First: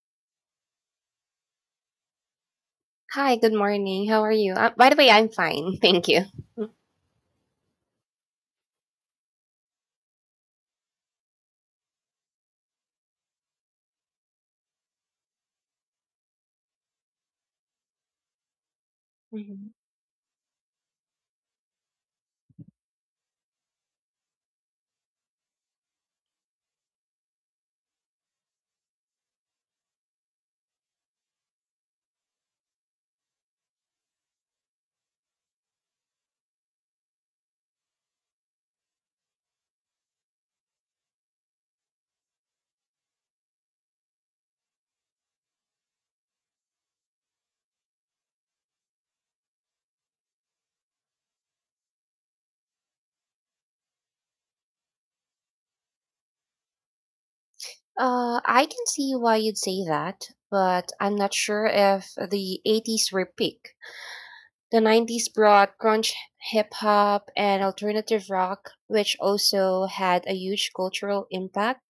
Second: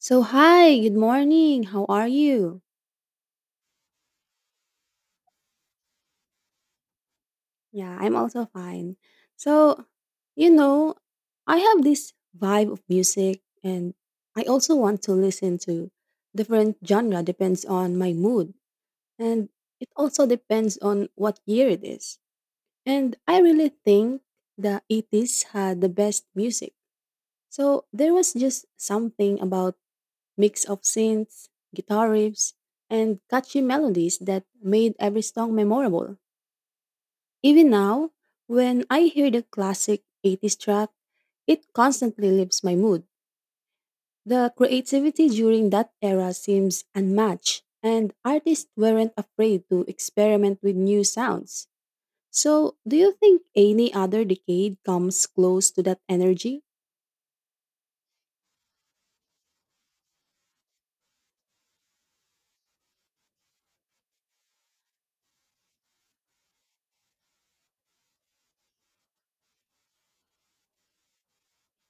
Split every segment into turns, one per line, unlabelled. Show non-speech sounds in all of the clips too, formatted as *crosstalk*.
So, hi, good morning. How are you?
Hi, good morning. How are you? By the way, I'm fine. *laughs* Thank you. Mm.
Yeah, I'm also fine. So, you know, I have this vibe of music and I also want to listen to different genre depends on my mood and
Mhm.
it also depends on what year it is. And I really think the 80s had the best music. So, there was just something about mix of synths, guitar riffs, and catchy melodies that made every song memorable. Even now, when I hear the classic 80s track, it constantly lifts my mood. The creativity during that era seems unmatched, and artists weren't afraid to experiment with new sounds. So, do you think any other decade comes close to that energy?
I can see why you'd say that, but I'm not sure if the 80s were peak. The 90s brought grunge hip hop and alternative rock, which also had a huge cultural impact.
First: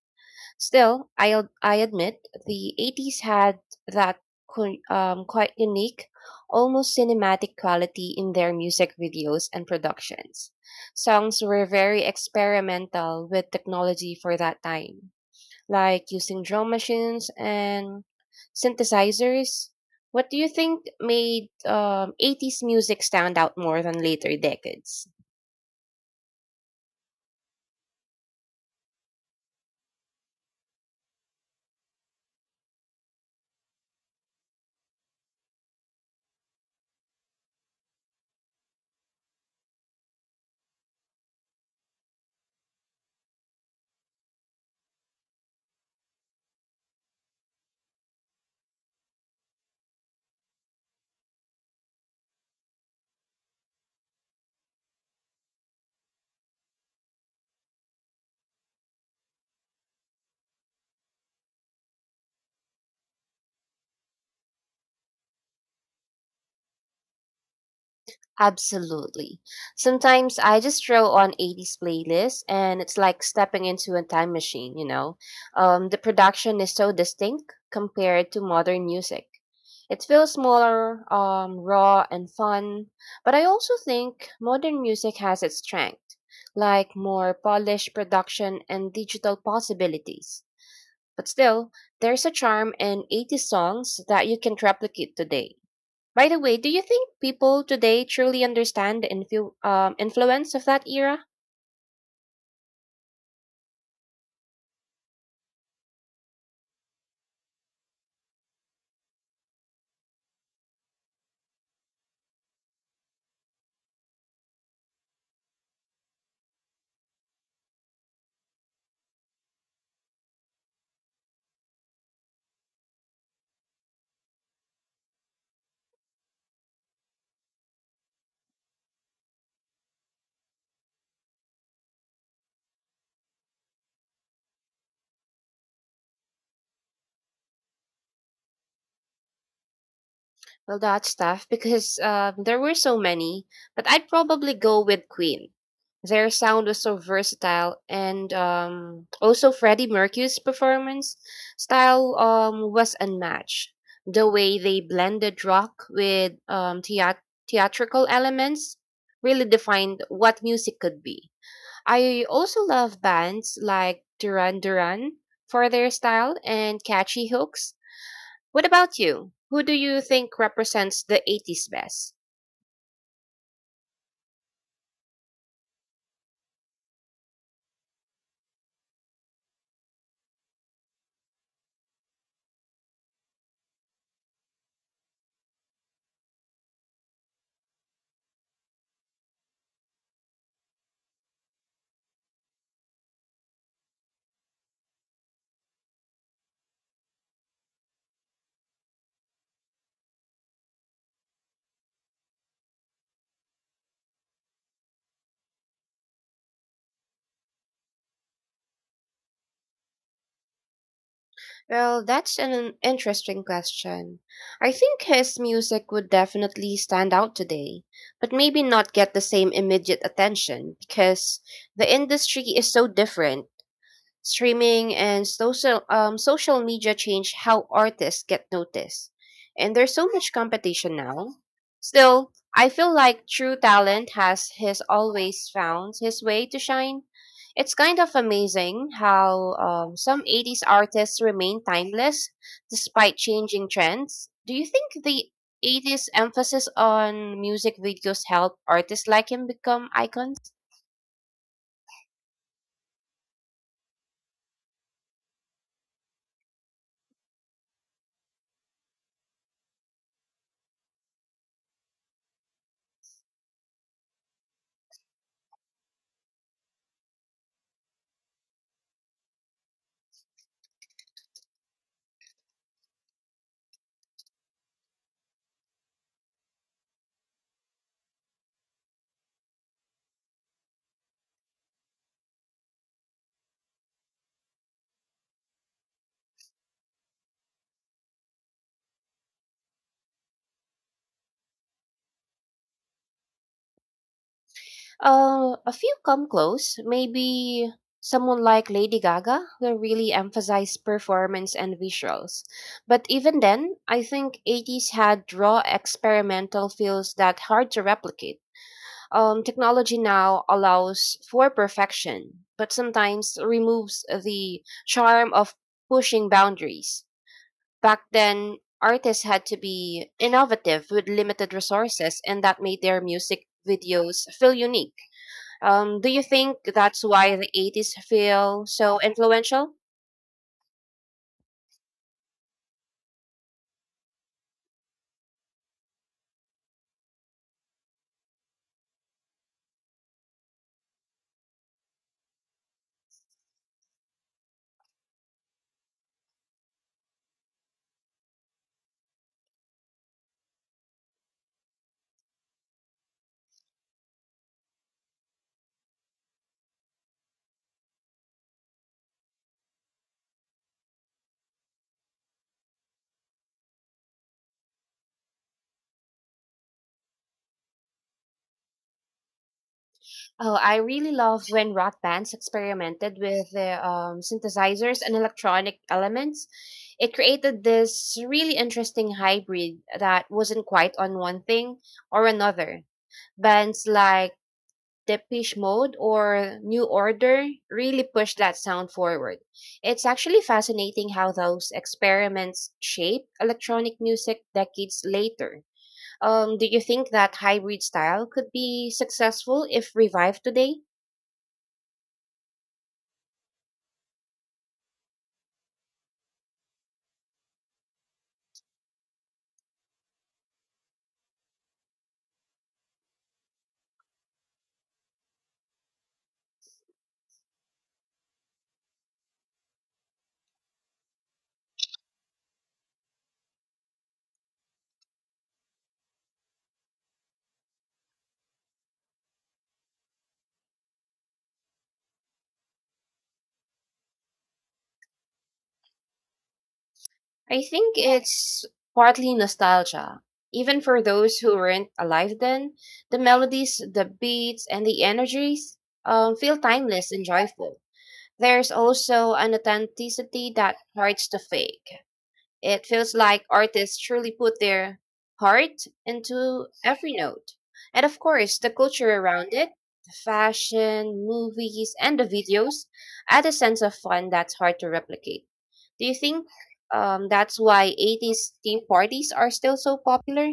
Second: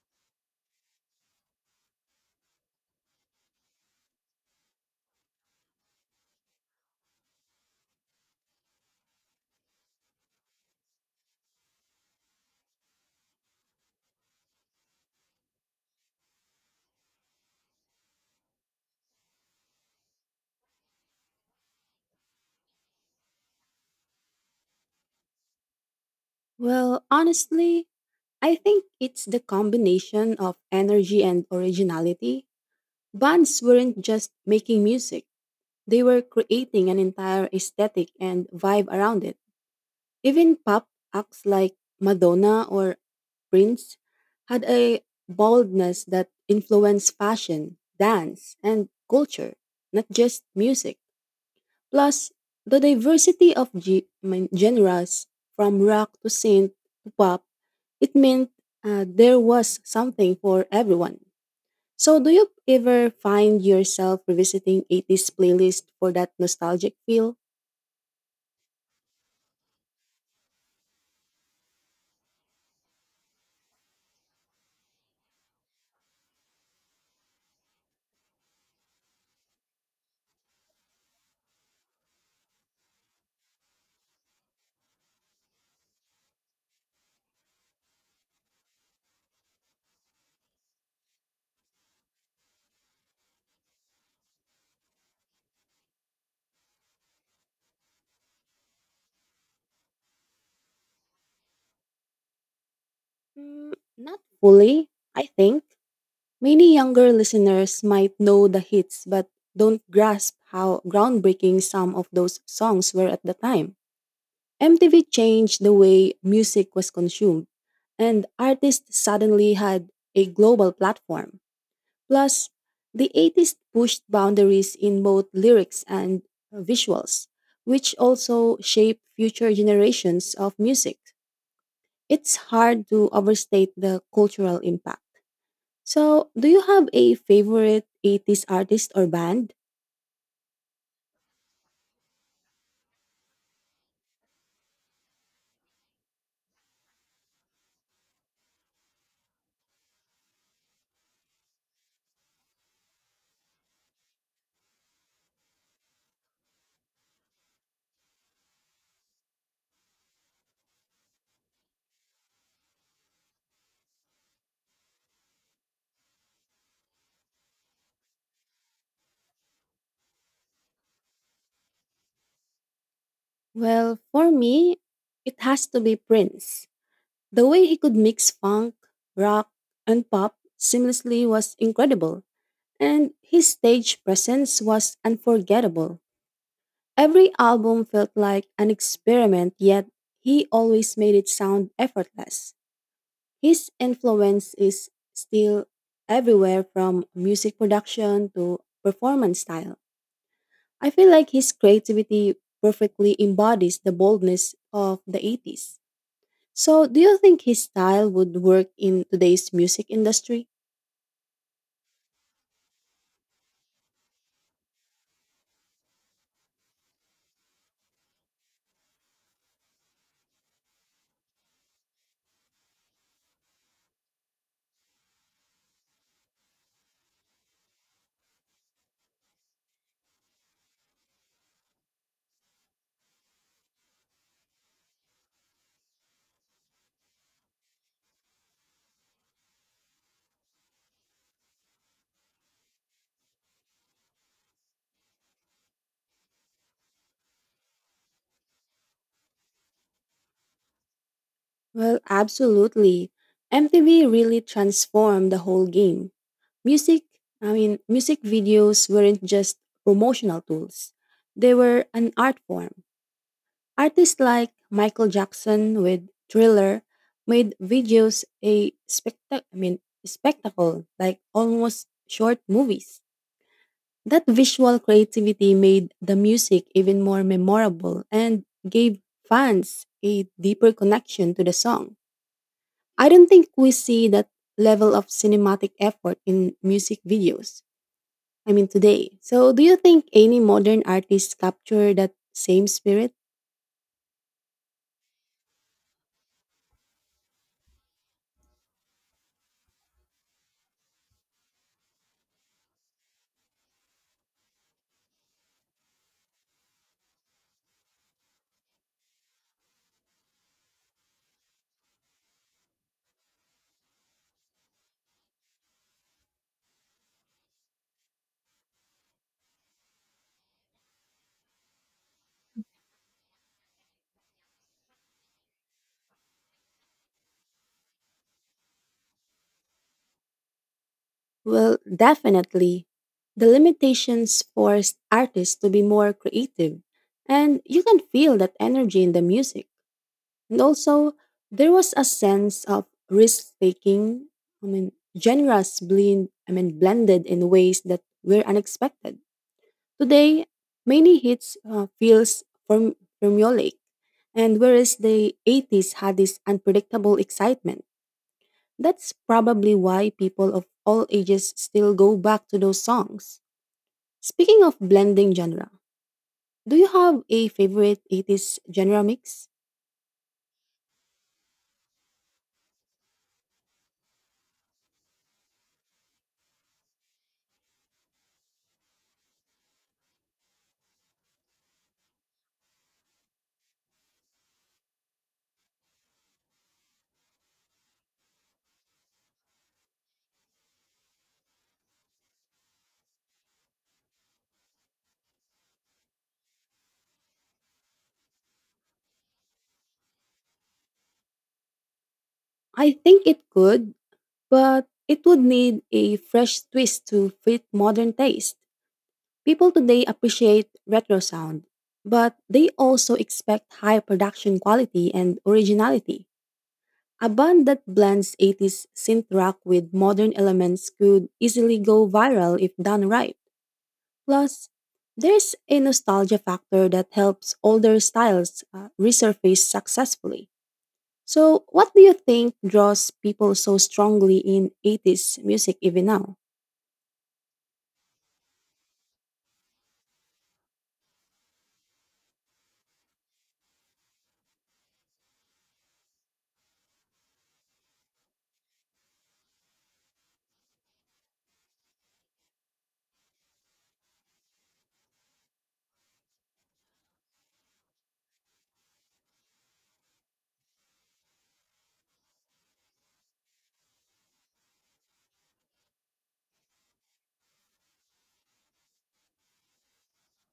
Still, I admit the 80s had that quite unique, almost cinematic quality in their music videos and productions. Songs were very experimental with technology for that time, like using drum machines and synthesizers. What do you think made 80s music stand out more than later decades?
Well, honestly, I think it's the combination of energy and originality. Bands weren't just making music. They were creating an entire aesthetic and vibe around it. Even pop acts like Madonna or Prince had a boldness that influenced fashion, dance, and culture, not just music. Plus, the diversity of I mean, genres from rock to synth to pop, it meant there was something for everyone. So, do you ever find yourself revisiting 80s playlist for that nostalgic feel?
Absolutely. Sometimes I just throw on 80s playlists and it's like stepping into a time machine, you know. The production is so distinct compared to modern music. It feels smaller, raw, and fun. But I also think modern music has its strength, like more polished production and digital possibilities. But still, there's a charm in 80s songs that you can replicate today. By the way, do you think people today truly understand the influ- influence of that era?
Mm, not fully, I think. Many younger listeners might know the hits but don't grasp how groundbreaking some of those songs were at the time. MTV changed the way music was consumed, and artists suddenly had a global platform. Plus, the 80s pushed boundaries in both lyrics and visuals, which also shaped future generations of music. It's hard to overstate the cultural impact. So, do you have a favorite 80s artist or band?
Well, that's tough because there were so many, but I'd probably go with Queen. Their sound was so versatile, and also Freddie Mercury's performance style was unmatched. The way they blended rock with theatrical elements really defined what music could be. I also love bands like Duran Duran for their style and catchy hooks. What about you? Who do you think represents the 80s best?
Well, for me, it has to be Prince. The way he could mix funk, rock, and pop seamlessly was incredible, and his stage presence was unforgettable. Every album felt like an experiment, yet he always made it sound effortless. His influence is still everywhere from music production to performance style. I feel like his creativity perfectly embodies the boldness of the 80s. So, do you think his style would work in today's music industry?
Well, that's an interesting question. I think his music would definitely stand out today, but maybe not get the same immediate attention because the industry is so different. Streaming and social media change how artists get noticed, and there's so much competition now. Still, I feel like true talent has always found his way to shine. It's kind of amazing how some 80s artists remain timeless despite changing trends. Do you think the 80s emphasis on music videos help artists like him become icons?
Well, absolutely. MTV really transformed the whole game. Music, I mean, music videos weren't just promotional tools, they were an art form. Artists like Michael Jackson with Thriller made videos a spectac I mean, spectacle, like almost short movies. That visual creativity made the music even more memorable and gave fans a deeper connection to the song. I don't think we see that level of cinematic effort in music videos. I mean, today. So, do you think any modern artists capture that same spirit?
A few come close. Maybe someone like Lady Gaga will really emphasize performance and visuals. But even then, I think 80s had raw experimental feels that hard to replicate. Technology now allows for perfection, but sometimes removes the charm of pushing boundaries. Back then, artists had to be innovative with limited resources, and that made their music videos feel unique. Do you think that's why the 80s feel so influential?
Well, definitely. The limitations forced artists to be more creative, and you can feel that energy in the music. And also, there was a sense of risk taking, I mean, I mean, blended in ways that were unexpected. Today, many hits feels formulaic, and whereas the 80s had this unpredictable excitement, that's probably why people of all ages still go back to those songs. Speaking of blending genre, do you have a favorite 80s genre mix?
Oh, I really love when rock bands experimented with the synthesizers and electronic elements. It created this really interesting hybrid that wasn't quite on one thing or another. Bands like Depeche Mode or New Order really pushed that sound forward. It's actually fascinating how those experiments shaped electronic music decades later. Do you think that hybrid style could be successful if revived today?
I think it could but it would need a fresh twist to fit modern taste. People today appreciate retro sound, but they also expect high production quality and originality. A band that blends 80s synth rock with modern elements could easily go viral if done right. Plus, there's a nostalgia factor that helps older styles resurface successfully. So, what do you think draws people so strongly in 80s music even now?
I think it's partly nostalgia. Even for those who weren't alive then, the melodies, the beats, and the energies feel timeless and joyful. There's also an authenticity that hurts to fake. It feels like artists truly put their heart into every note. And of course, the culture around it, the fashion, movies, and the videos add a sense of fun that's hard to replicate. Do you think that's why 80s theme parties are still so popular?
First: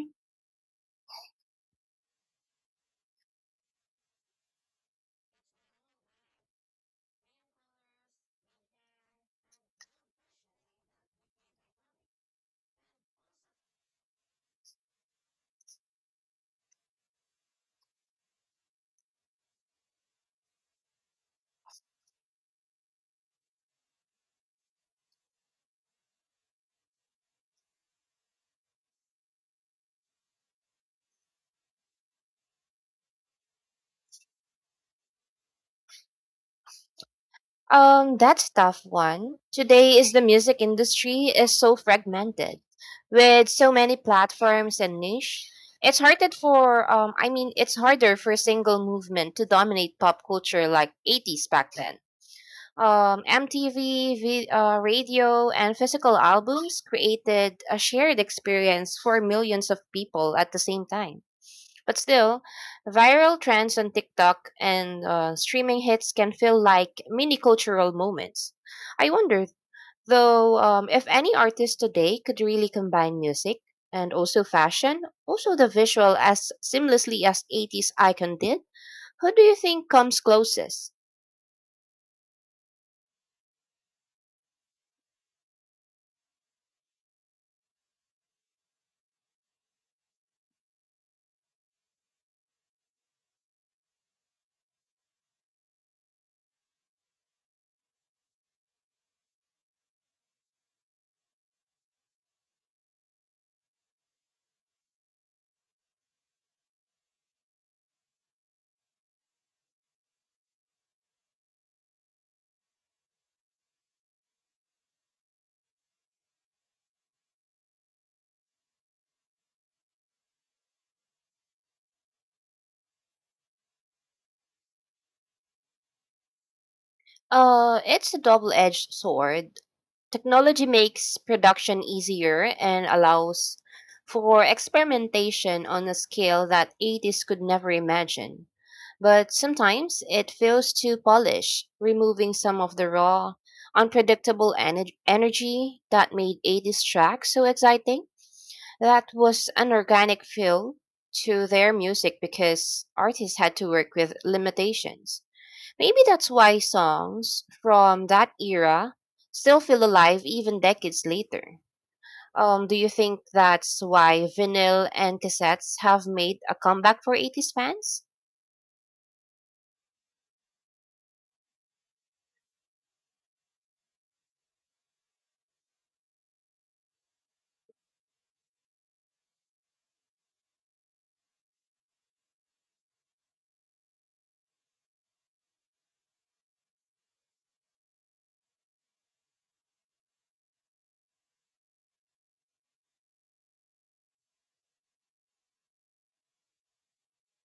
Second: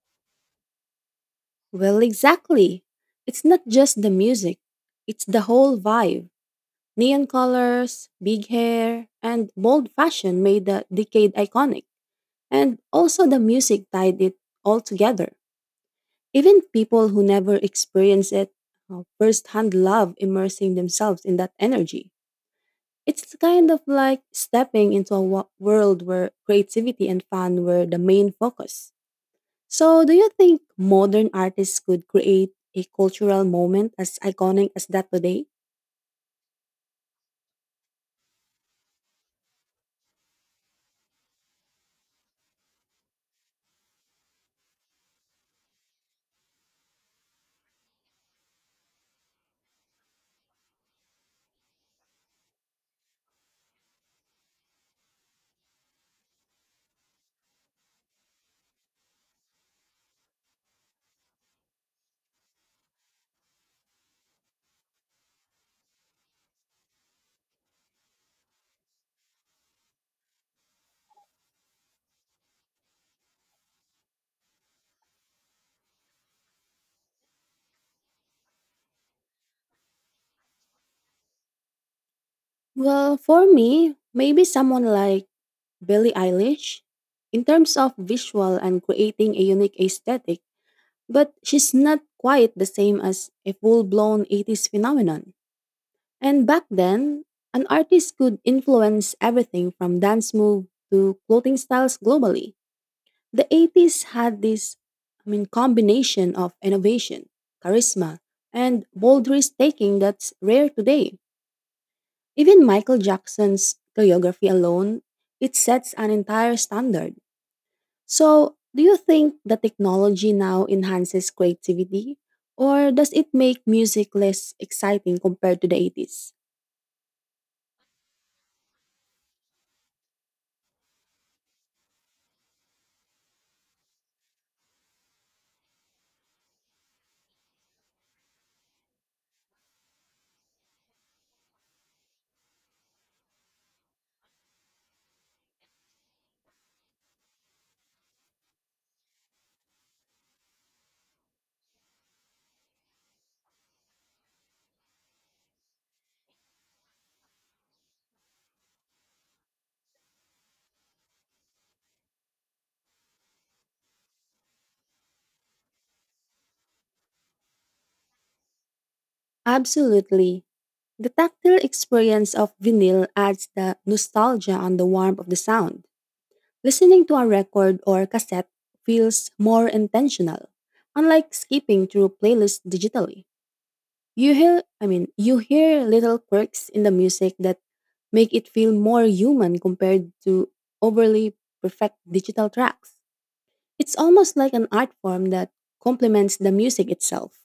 Well, exactly. It's not just the music, it's the whole vibe. Neon colors, big hair, and bold fashion made the decade iconic. And also, the music tied it all together. Even people who never experienced it firsthand love immersing themselves in that energy. It's kind of like stepping into a world where creativity and fun were the main focus. So, do you think modern artists could create a cultural moment as iconic as that today?
That's a tough one. Today is the music industry is so fragmented, with so many platforms and niche. It's harder it's harder for a single movement to dominate pop culture like '80s back then. MTV, radio, and physical albums created a shared experience for millions of people at the same time. But still, viral trends on TikTok and streaming hits can feel like mini cultural moments. I wonder, though, if any artist today could really combine music and also fashion, also the visual as seamlessly as 80s icon did, who do you think comes closest?
Well, for me, maybe someone like Billie Eilish in terms of visual and creating a unique aesthetic, but she's not quite the same as a full blown 80s phenomenon. And back then, an artist could influence everything from dance move to clothing styles globally. The 80s had this, I mean, combination of innovation, charisma, and bold risk taking that's rare today. Even Michael Jackson's choreography alone, it sets an entire standard. So, do you think the technology now enhances creativity or does it make music less exciting compared to the 80s?
It's a double edged sword. Technology makes production easier and allows for experimentation on a scale that 80s could never imagine. But sometimes it fails to polish, removing some of the raw, unpredictable energy that made 80s tracks so exciting. That was an organic feel to their music because artists had to work with limitations. Maybe that's why songs from that era still feel alive even decades later. Do you think that's why vinyl and cassettes have made a comeback for 80s fans?
Absolutely. The tactile experience of vinyl adds the nostalgia and the warmth of the sound. Listening to a record or cassette feels more intentional. Unlike skipping through playlists digitally, I mean, you hear little quirks in the music that make it feel more human compared to overly perfect digital tracks. It's almost like an art form that complements the music itself.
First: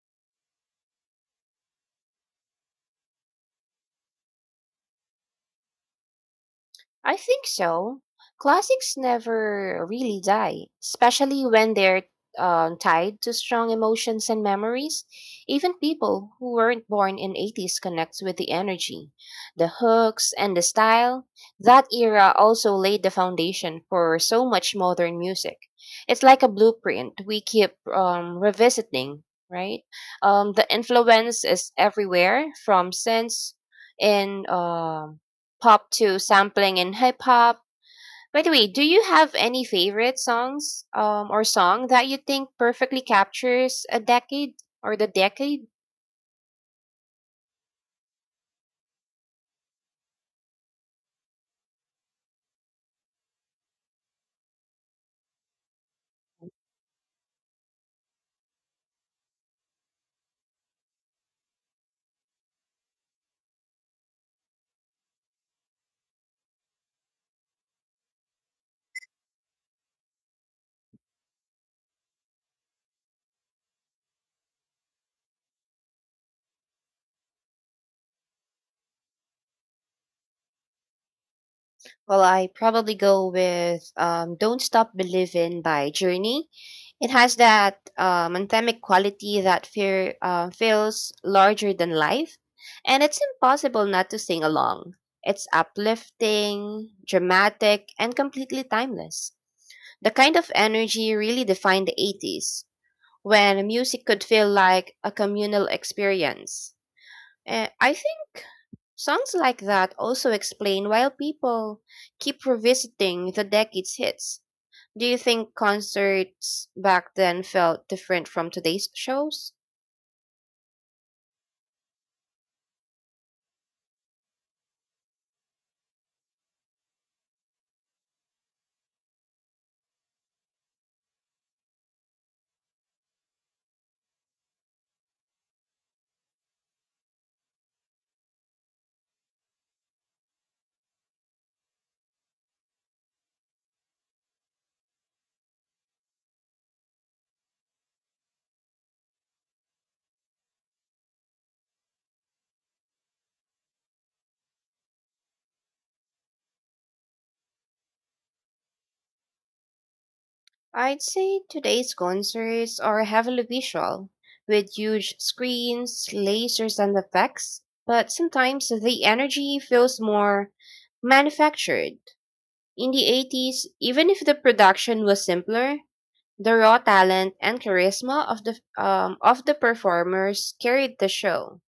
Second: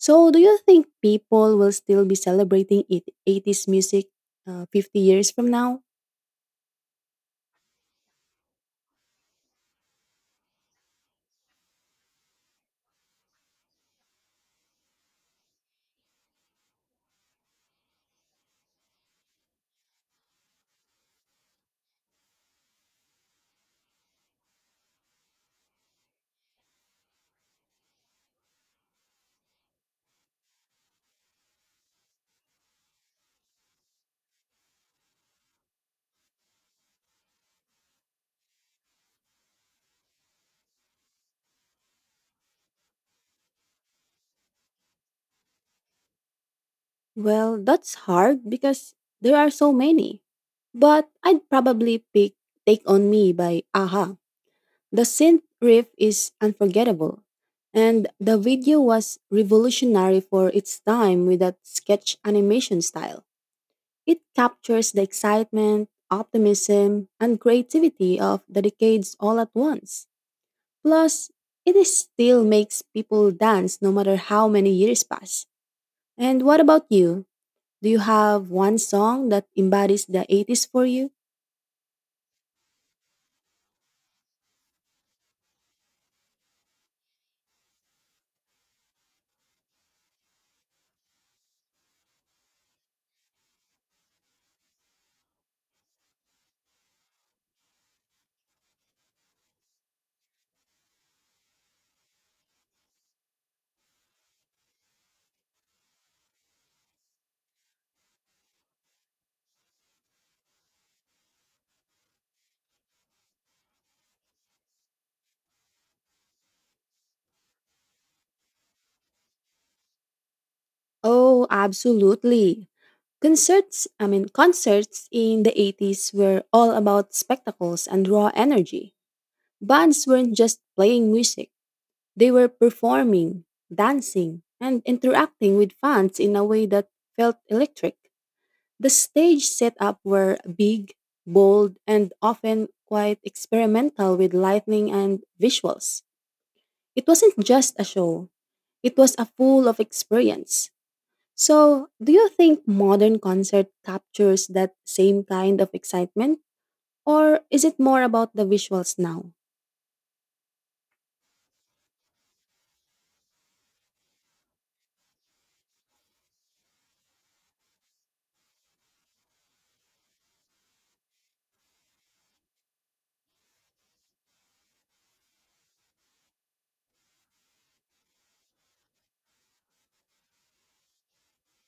So, do you think people will still be celebrating 80s music 50 years from now?
I think so. Classics never really die, especially when they're tied to strong emotions and memories. Even people who weren't born in 80s connect with the energy, the hooks, and the style. That era also laid the foundation for so much modern music. It's like a blueprint we keep revisiting, right? The influence is everywhere from synths and pop to sampling in hip hop. By the way, do you have any favorite songs or song that you think perfectly captures a decade or the decade?
Well, that's hard because there are so many. But I'd probably pick Take On Me by Aha. The synth riff is unforgettable. And the video was revolutionary for its time with that sketch animation style. It captures the excitement, optimism, and creativity of the decades all at once. Plus, it is still makes people dance no matter how many years pass. And what about you? Do you have one song that embodies the 80s for you?
Well, I probably go with Don't Stop Believin' by Journey. It has that anthemic quality that feels larger than life, and it's impossible not to sing along. It's uplifting, dramatic, and completely timeless. The kind of energy really defined the 80s, when music could feel like a communal experience. I think songs like that also explain why people keep revisiting the decade's hits. Do you think concerts back then felt different from today's shows?
Oh, absolutely. I mean, concerts in the 80s were all about spectacles and raw energy. Bands weren't just playing music, they were performing, dancing, and interacting with fans in a way that felt electric. The stage setup were big, bold, and often quite experimental with lighting and visuals. It wasn't just a show, it was a full of experience. So, do you think modern concert captures that same kind of excitement or is it more about the visuals now?
I'd say today's concerts are heavily visual, with huge screens, lasers, and effects, but sometimes the energy feels more manufactured. In the 80s, even if the production was simpler, the raw talent and charisma of the performers carried the show.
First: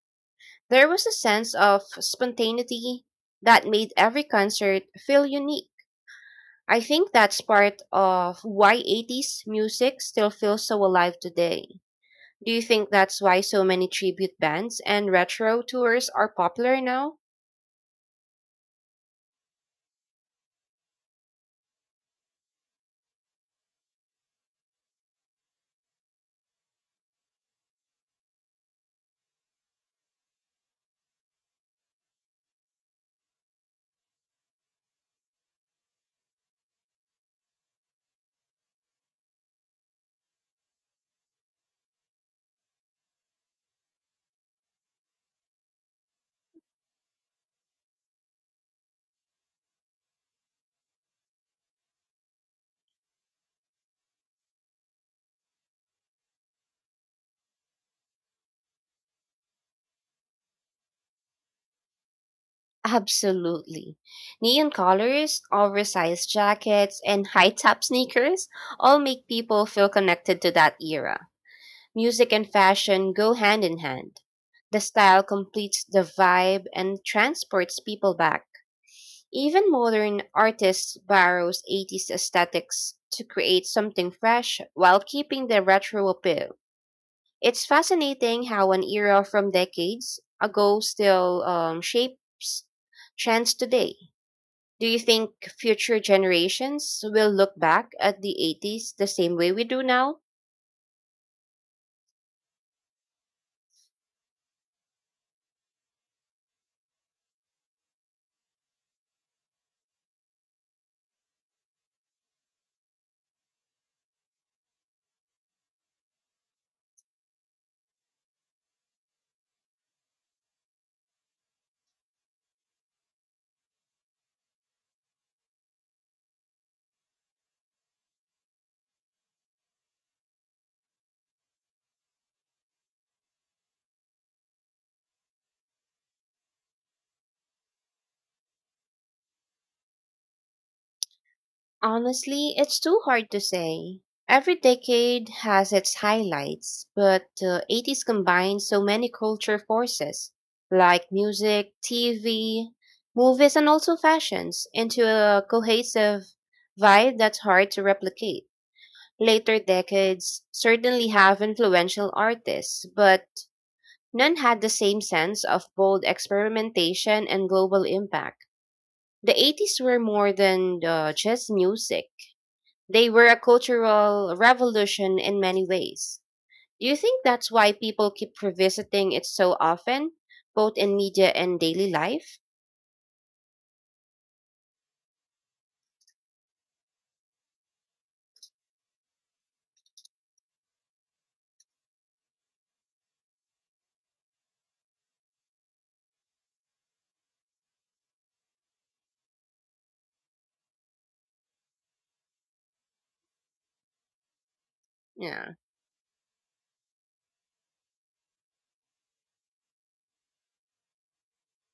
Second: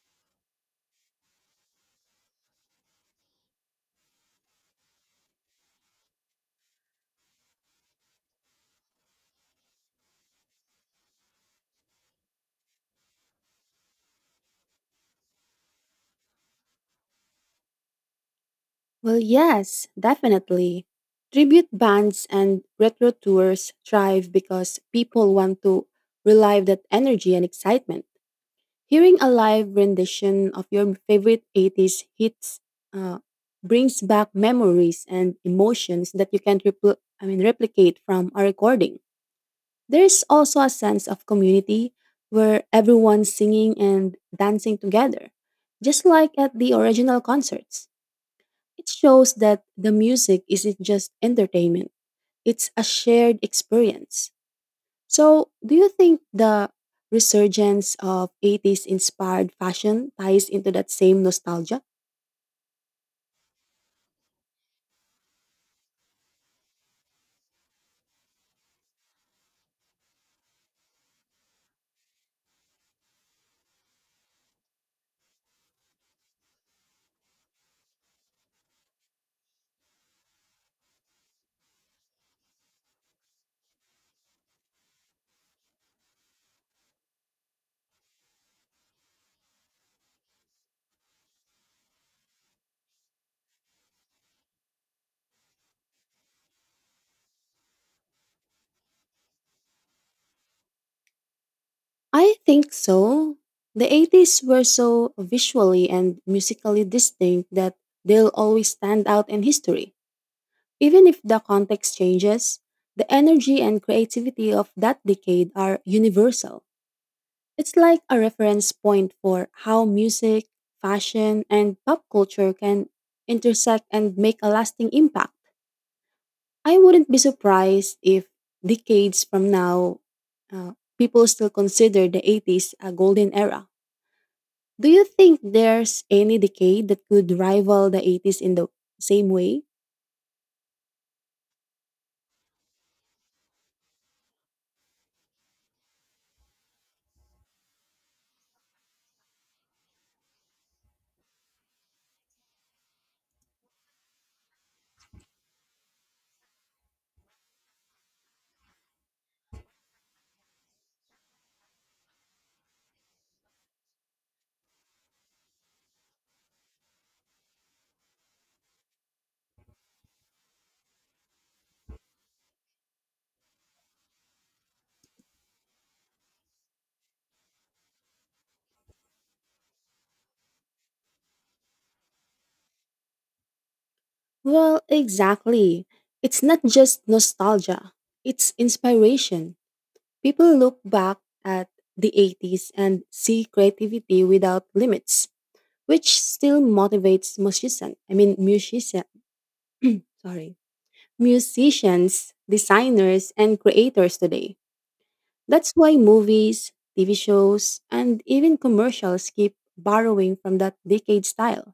There was a sense of spontaneity that made every concert feel unique. I think that's part of why 80s music still feels so alive today. Do you think that's why so many tribute bands and retro tours are popular now?
Well, yes, definitely. Tribute bands and retro tours thrive because people want to relive that energy and excitement. Hearing a live rendition of your favorite 80s hits uh, brings back memories and emotions that you can't I mean, replicate from a recording. There is also a sense of community where everyone's singing and dancing together, just like at the original concerts. It shows that the music isn't just entertainment, it's a shared experience. So, do you think the resurgence of 80s inspired fashion ties into that same nostalgia?
Absolutely. Neon colors, oversized jackets, and high top sneakers all make people feel connected to that era. Music and fashion go hand in hand. The style completes the vibe and transports people back. Even modern artists borrows 80s aesthetics to create something fresh while keeping the retro appeal. It's fascinating how an era from decades ago still shapes trends today. Do you think future generations will look back at the 80s the same way we do now?
I think so. The 80s were so visually and musically distinct that they'll always stand out in history. Even if the context changes, the energy and creativity of that decade are universal. It's like a reference point for how music, fashion, and pop culture can intersect and make a lasting impact. I wouldn't be surprised if decades from now, people still consider the 80s a golden era. Do you think there's any decade that could rival the 80s in the same way?
Honestly, it's too hard to say. Every decade has its highlights, but the 80s combined so many culture forces, like music, TV, movies, and also fashions, into a cohesive vibe that's hard to replicate. Later decades certainly have influential artists, but none had the same sense of bold experimentation and global impact. The 80s were more than just music, they were a cultural revolution in many ways. Do you think that's why people keep revisiting it so often, both in media and daily life?
Well, exactly. It's not just nostalgia, it's inspiration. People look back at the 80s and see creativity without limits, which still motivates musicians. I mean, musician. Sorry musicians, designers, and creators today.
Yeah.
That's why movies, TV shows, and even commercials keep borrowing from that decade style.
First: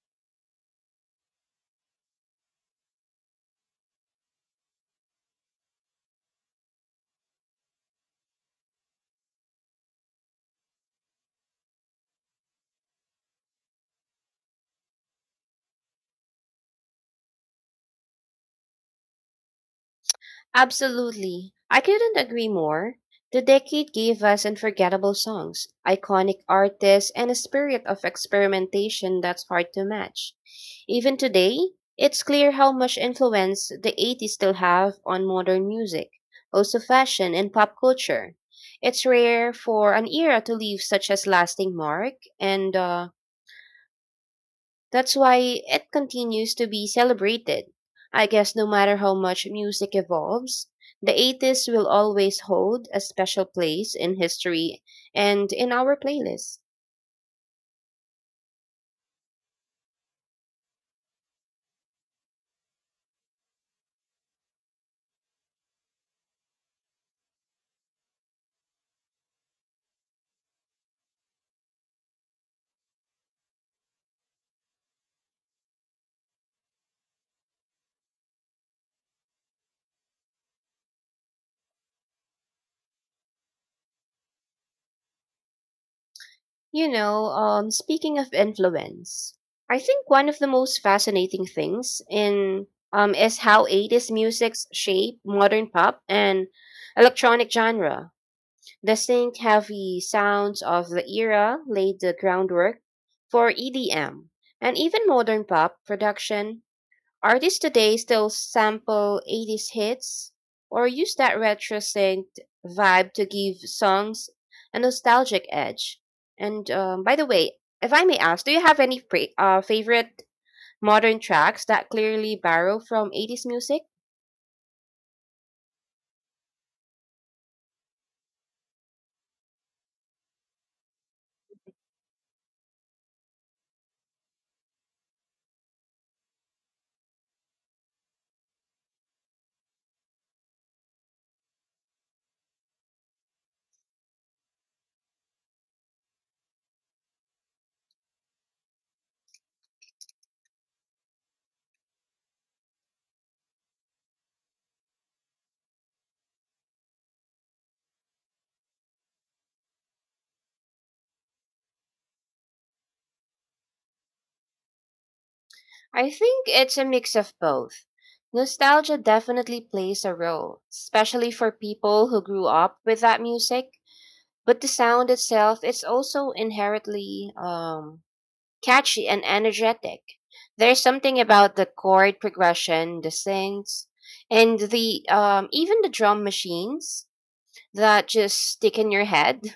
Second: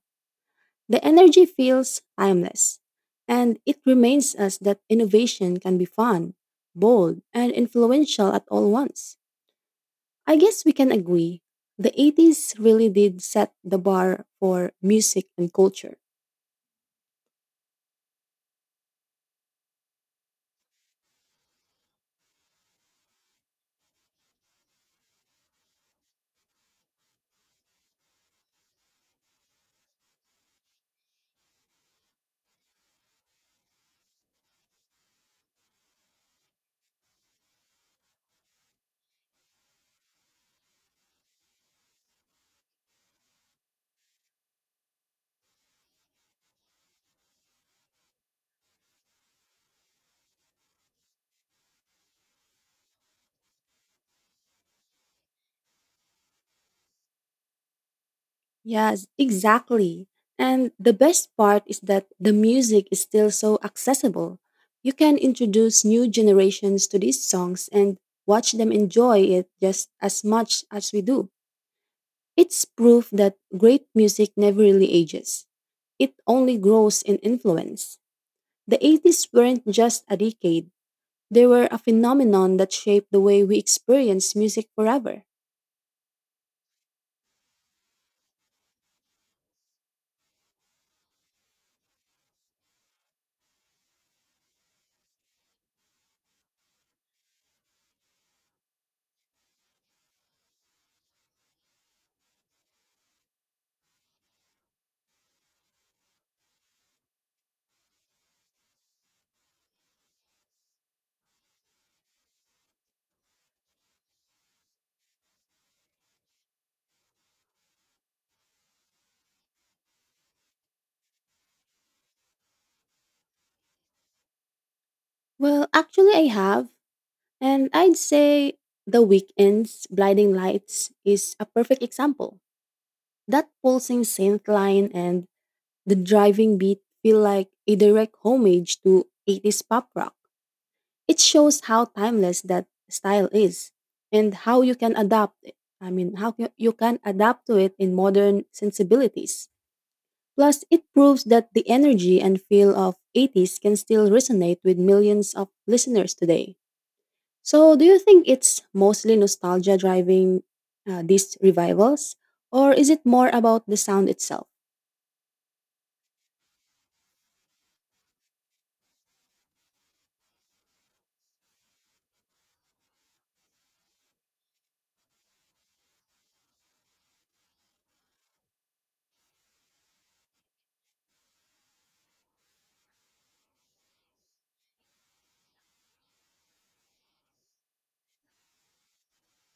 The energy feels timeless, and it reminds us that innovation can be fun, bold, and influential at all once. I guess we can agree the 80s really did set the bar for music and culture.
Absolutely. I couldn't agree more. The decade gave us unforgettable songs, iconic artists, and a spirit of experimentation that's hard to match. Even today, it's clear how much influence the 80s still have on modern music, also fashion and pop culture. It's rare for an era to leave such a lasting mark, and that's why it continues to be celebrated. I guess no matter how much music evolves, the 80s will always hold a special place in history and in our playlist.
Yes, exactly. And the best part is that the music is still so accessible. You can introduce new generations to these songs and watch them enjoy it just as much as we do. It's proof that great music never really ages. It only grows in influence. The 80s weren't just a decade, they were a phenomenon that shaped the way we experience music forever.
You know, speaking of influence, I think one of the most fascinating things in is how 80s musics shape modern pop and electronic genre. Distinct, heavy sounds of the era laid the groundwork for EDM and even modern pop production. Artists today still sample 80s hits or use that retro synced vibe to give songs a nostalgic edge. And by the way, if I may ask, do you have any favorite modern tracks that clearly borrow from 80s music?
Well, actually, I have. And I'd say The Weeknd's Blinding Lights is a perfect example. That pulsing synth line and the driving beat feel like a direct homage to 80s pop rock. It shows how timeless that style is and how you can adapt it. I mean, you can adapt to it in modern sensibilities. Plus, it proves that the energy and feel of 80s can still resonate with millions of listeners today. So, do you think it's mostly nostalgia driving these revivals, or is it more about the sound itself?
I think it's a mix of both. Nostalgia definitely plays a role, especially for people who grew up with that music. But the sound itself is also inherently catchy and energetic. There's something about the chord progression, the synths, and the even the drum machines that just stick in your head.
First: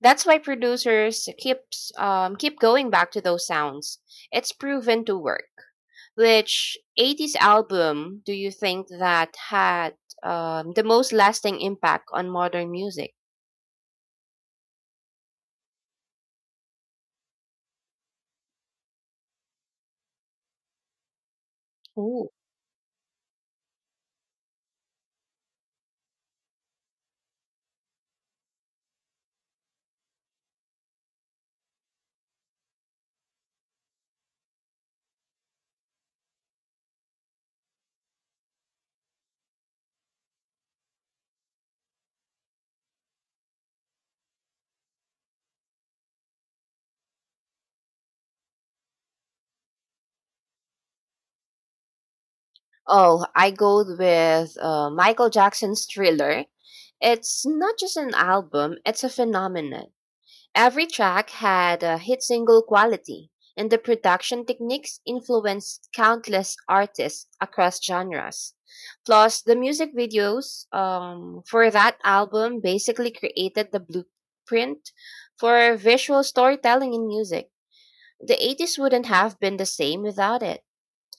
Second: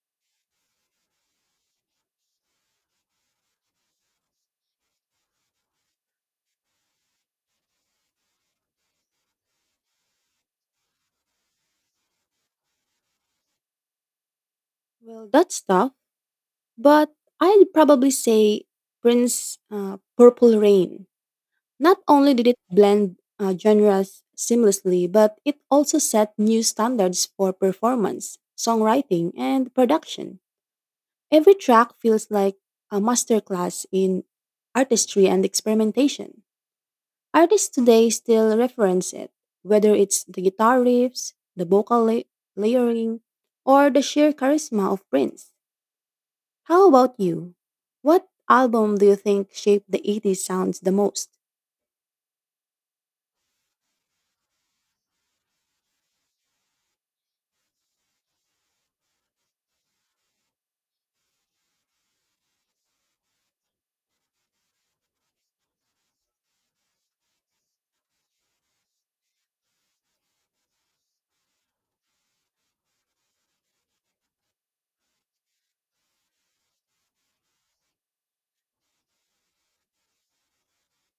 That's why producers keep going back to those sounds. It's proven to work. Which 80s album do you think that had the most lasting impact on modern music?
Well, that's tough, but I'd probably say Prince Purple Rain. Not
Ooh.
only did it blend genres seamlessly, but it also set new standards for performance, songwriting, and production. Every track feels like a masterclass in artistry and experimentation. Artists today still reference it, whether it's the guitar riffs, the vocal layering, or the sheer charisma of Prince. How about you? What album do you think shaped the 80s sounds the most?
Oh, I go with Michael Jackson's Thriller. It's not just an album, it's a phenomenon. Every track had a hit single quality, and the production techniques influenced countless artists across genres. Plus, the music videos for that album basically created the blueprint for visual storytelling in music. The 80s wouldn't have been the same without it.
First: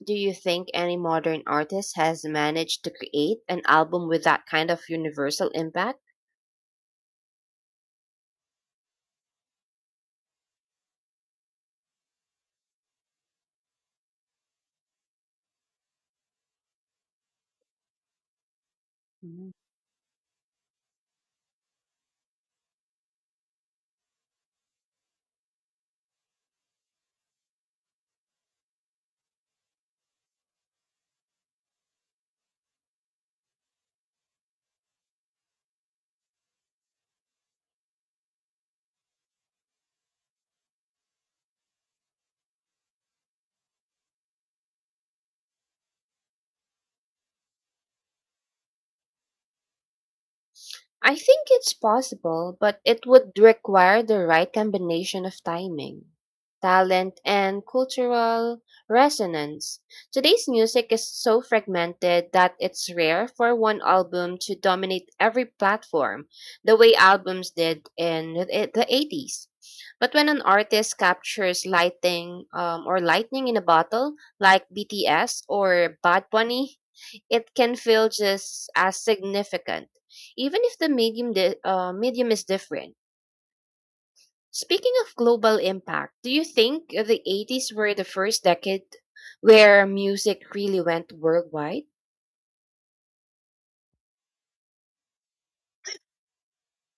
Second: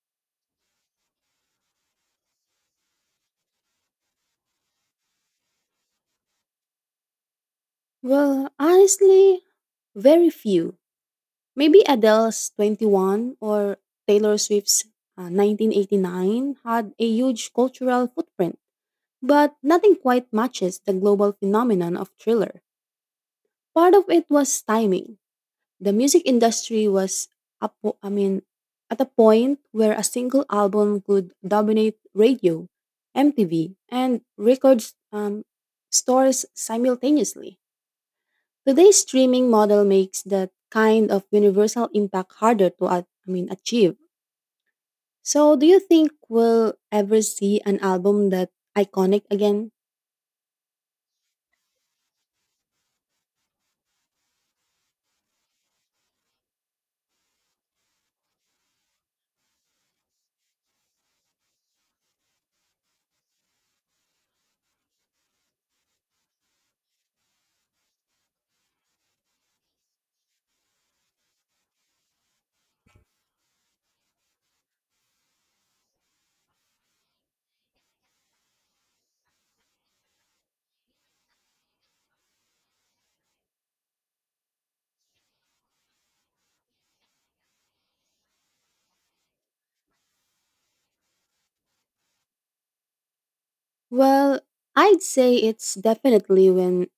Do you think any modern artist has managed to create an album with that kind of universal impact?
Well, honestly, very few. Maybe Adele's 21 or Taylor Swift's 1989 had a huge cultural footprint, but nothing quite matches the global phenomenon of thriller. Part of it was timing. The music industry was a I mean at a point where a single album could dominate radio, MTV, and record um, stores simultaneously. Today's streaming model makes that kind of universal impact harder to I mean achieve. So do you think we'll ever see an album that iconic again?
I think it's possible, but it would require the right combination of timing, talent, and cultural resonance. Today's music is so fragmented that it's rare for one album to dominate every platform the way albums did in the 80s. But when an artist captures lighting or lightning in a bottle, like BTS or Bad Bunny, it can feel just as significant even if the medium is different. Speaking of global impact, do you think the 80s were the first decade where music really went worldwide?
Well, I'd say it's definitely when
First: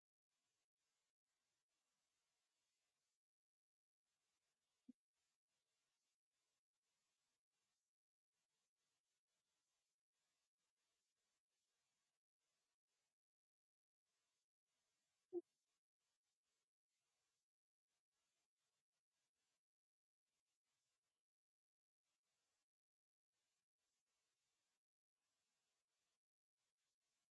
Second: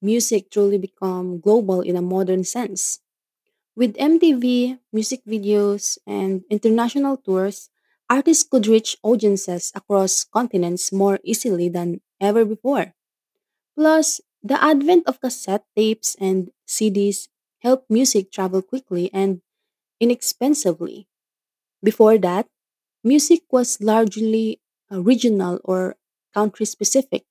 music truly become global in a modern sense. With MTV, music videos, and international tours, artists could reach audiences across continents more easily than ever before. Plus, the advent of cassette tapes and CDs helped music travel quickly and inexpensively. Before that, music was largely regional or country specific,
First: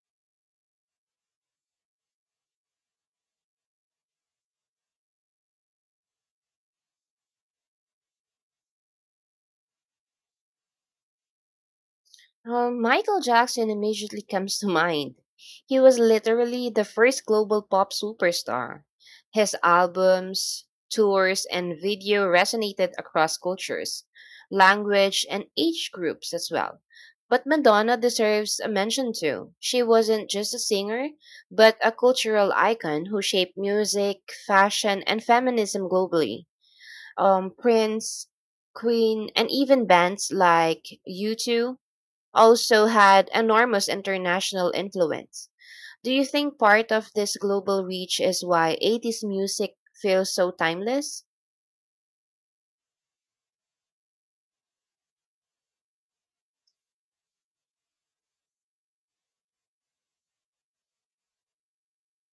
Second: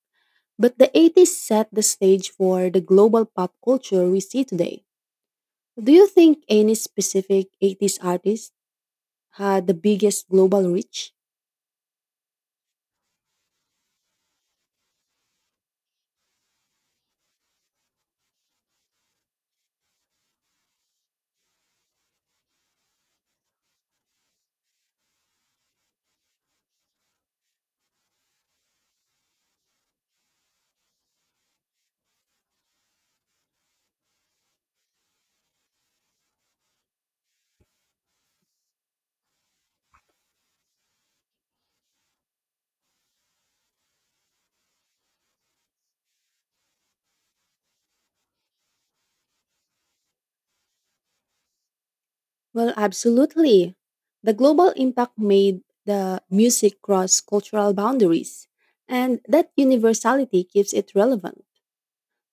but the 80s set the stage for the global pop culture we see today. Do you think any specific 80s artist had the biggest global reach?
Michael Jackson immediately comes to mind. He was literally the first global pop superstar. His albums, tours, and video resonated across cultures, language, and age groups as well. But Madonna deserves a mention too. She wasn't just a singer, but a cultural icon who shaped music, fashion, and feminism globally. Prince, Queen, and even bands like U2 also had enormous international influence. Do you think part of this global reach is why 80s music feels so timeless?
Well, absolutely. The global impact made the music cross cultural boundaries, and that universality keeps it relevant.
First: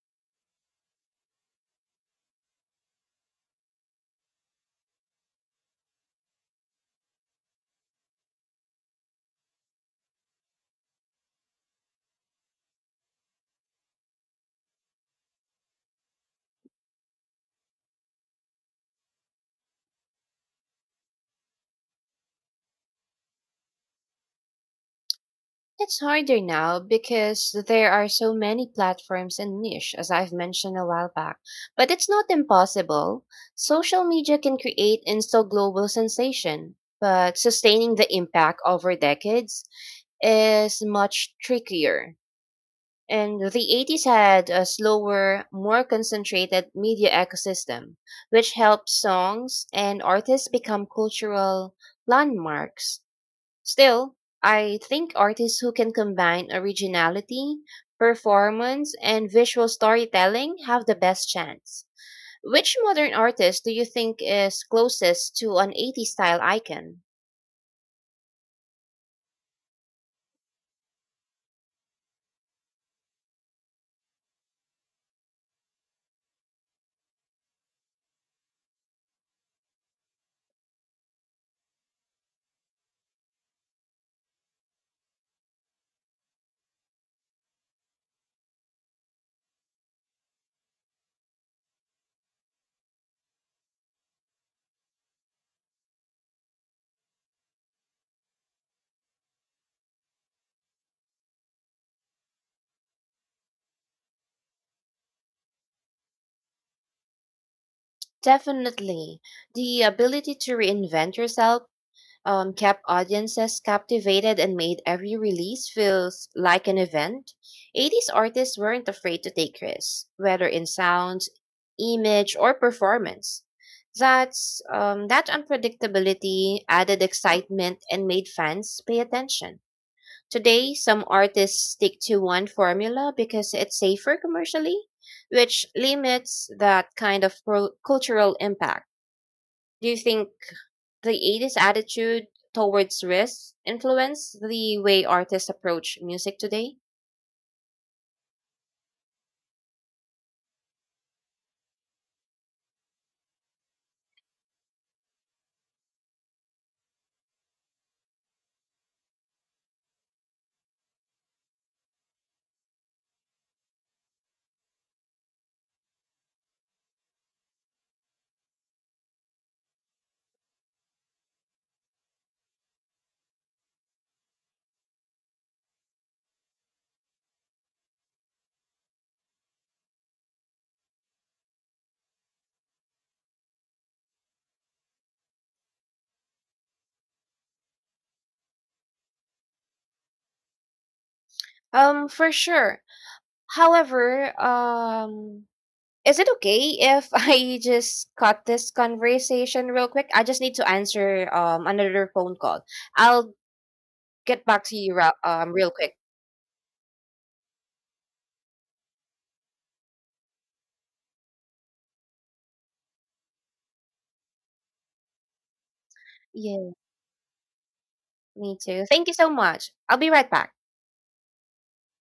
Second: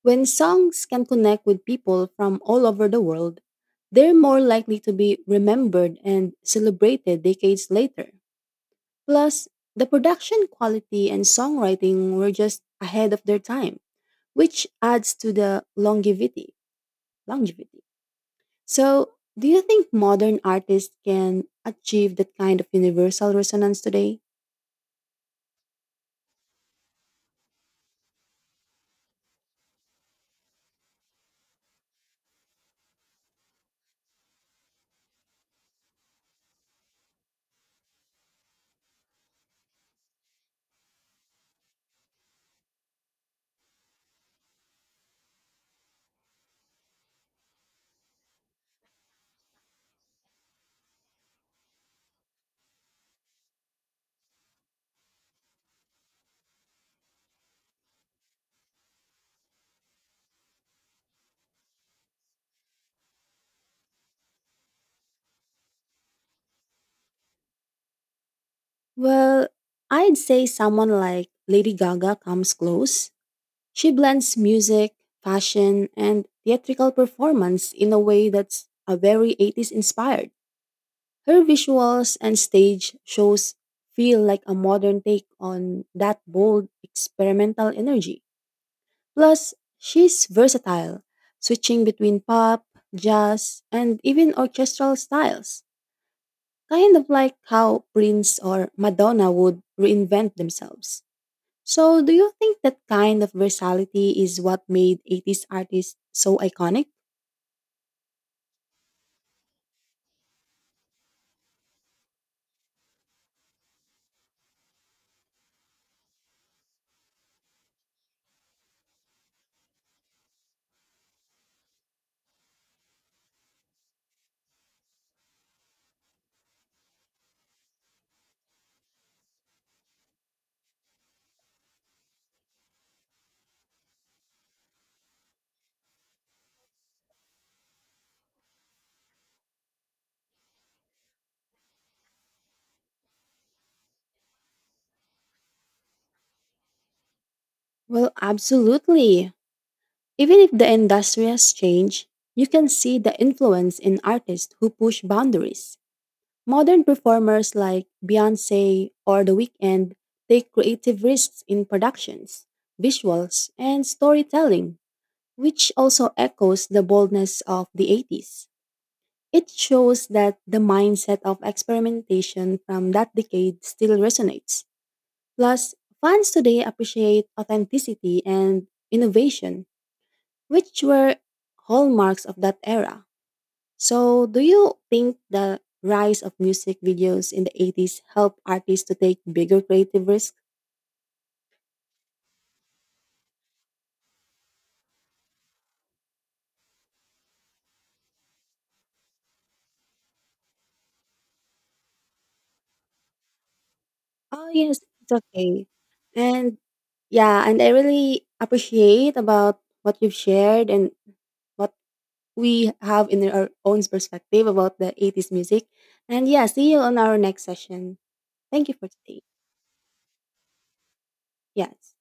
When songs can connect with people from all over the world, they're more likely to be remembered and celebrated decades later. Plus, the production quality and songwriting were just ahead of their time, which adds to the longevity. Longevity. So, do you think modern artists can achieve that kind of universal resonance today?
It's harder now because there are so many platforms and niche, as I've mentioned a while back. But it's not impossible. Social media can create instant global sensation, but sustaining the impact over decades is much trickier. And the 80s had a slower, more concentrated media ecosystem, which helped songs and artists become cultural landmarks. Still, I think artists who can combine originality, performance, and visual storytelling have the best chance. Which modern artist do you think is closest to an 80s style icon?
Well, I'd say someone like Lady Gaga comes close. She blends music, fashion, and theatrical performance in a way that's a very 80s inspired. Her visuals and stage shows feel like a modern take on that bold experimental energy. Plus, she's versatile, switching between pop, jazz, and even orchestral styles, kind of like how Prince or Madonna would reinvent themselves. So, do you think that kind of versatility is what made 80s artists so iconic?
Definitely. The ability to reinvent yourself kept audiences captivated and made every release feels like an event, 80s artists weren't afraid to take risks, whether in sounds, image, or performance. That unpredictability added excitement and made fans pay attention. Today, some artists stick to one formula because it's safer commercially, which limits that kind of cultural impact. Do you think the 80s attitude towards risk influenced the way artists approach music today?
Well, absolutely. Even if the industry has changed, you can see the influence in artists who push boundaries. Modern performers like Beyoncé or The Weeknd take creative risks in productions, visuals, and storytelling, which also echoes the boldness of the 80s. It shows that the mindset of experimentation from that decade still resonates. Plus, fans today appreciate authenticity and innovation, which were hallmarks of that era. So, do you think the rise of music videos in the 80s helped artists to take bigger creative risks?
For sure. However, is it okay if *laughs* I just cut this conversation real quick? I just need to answer another phone call. I'll get
Oh,
back to
yes,
you
it's okay.
real quick.
And yeah, and I really appreciate about what you've shared and what we have in our own perspective about the 80s music. And yeah,
Yeah,
see you on our next session.
me
Thank you
too.
for
Thank you
today.
so much. I'll be right back.
Yes.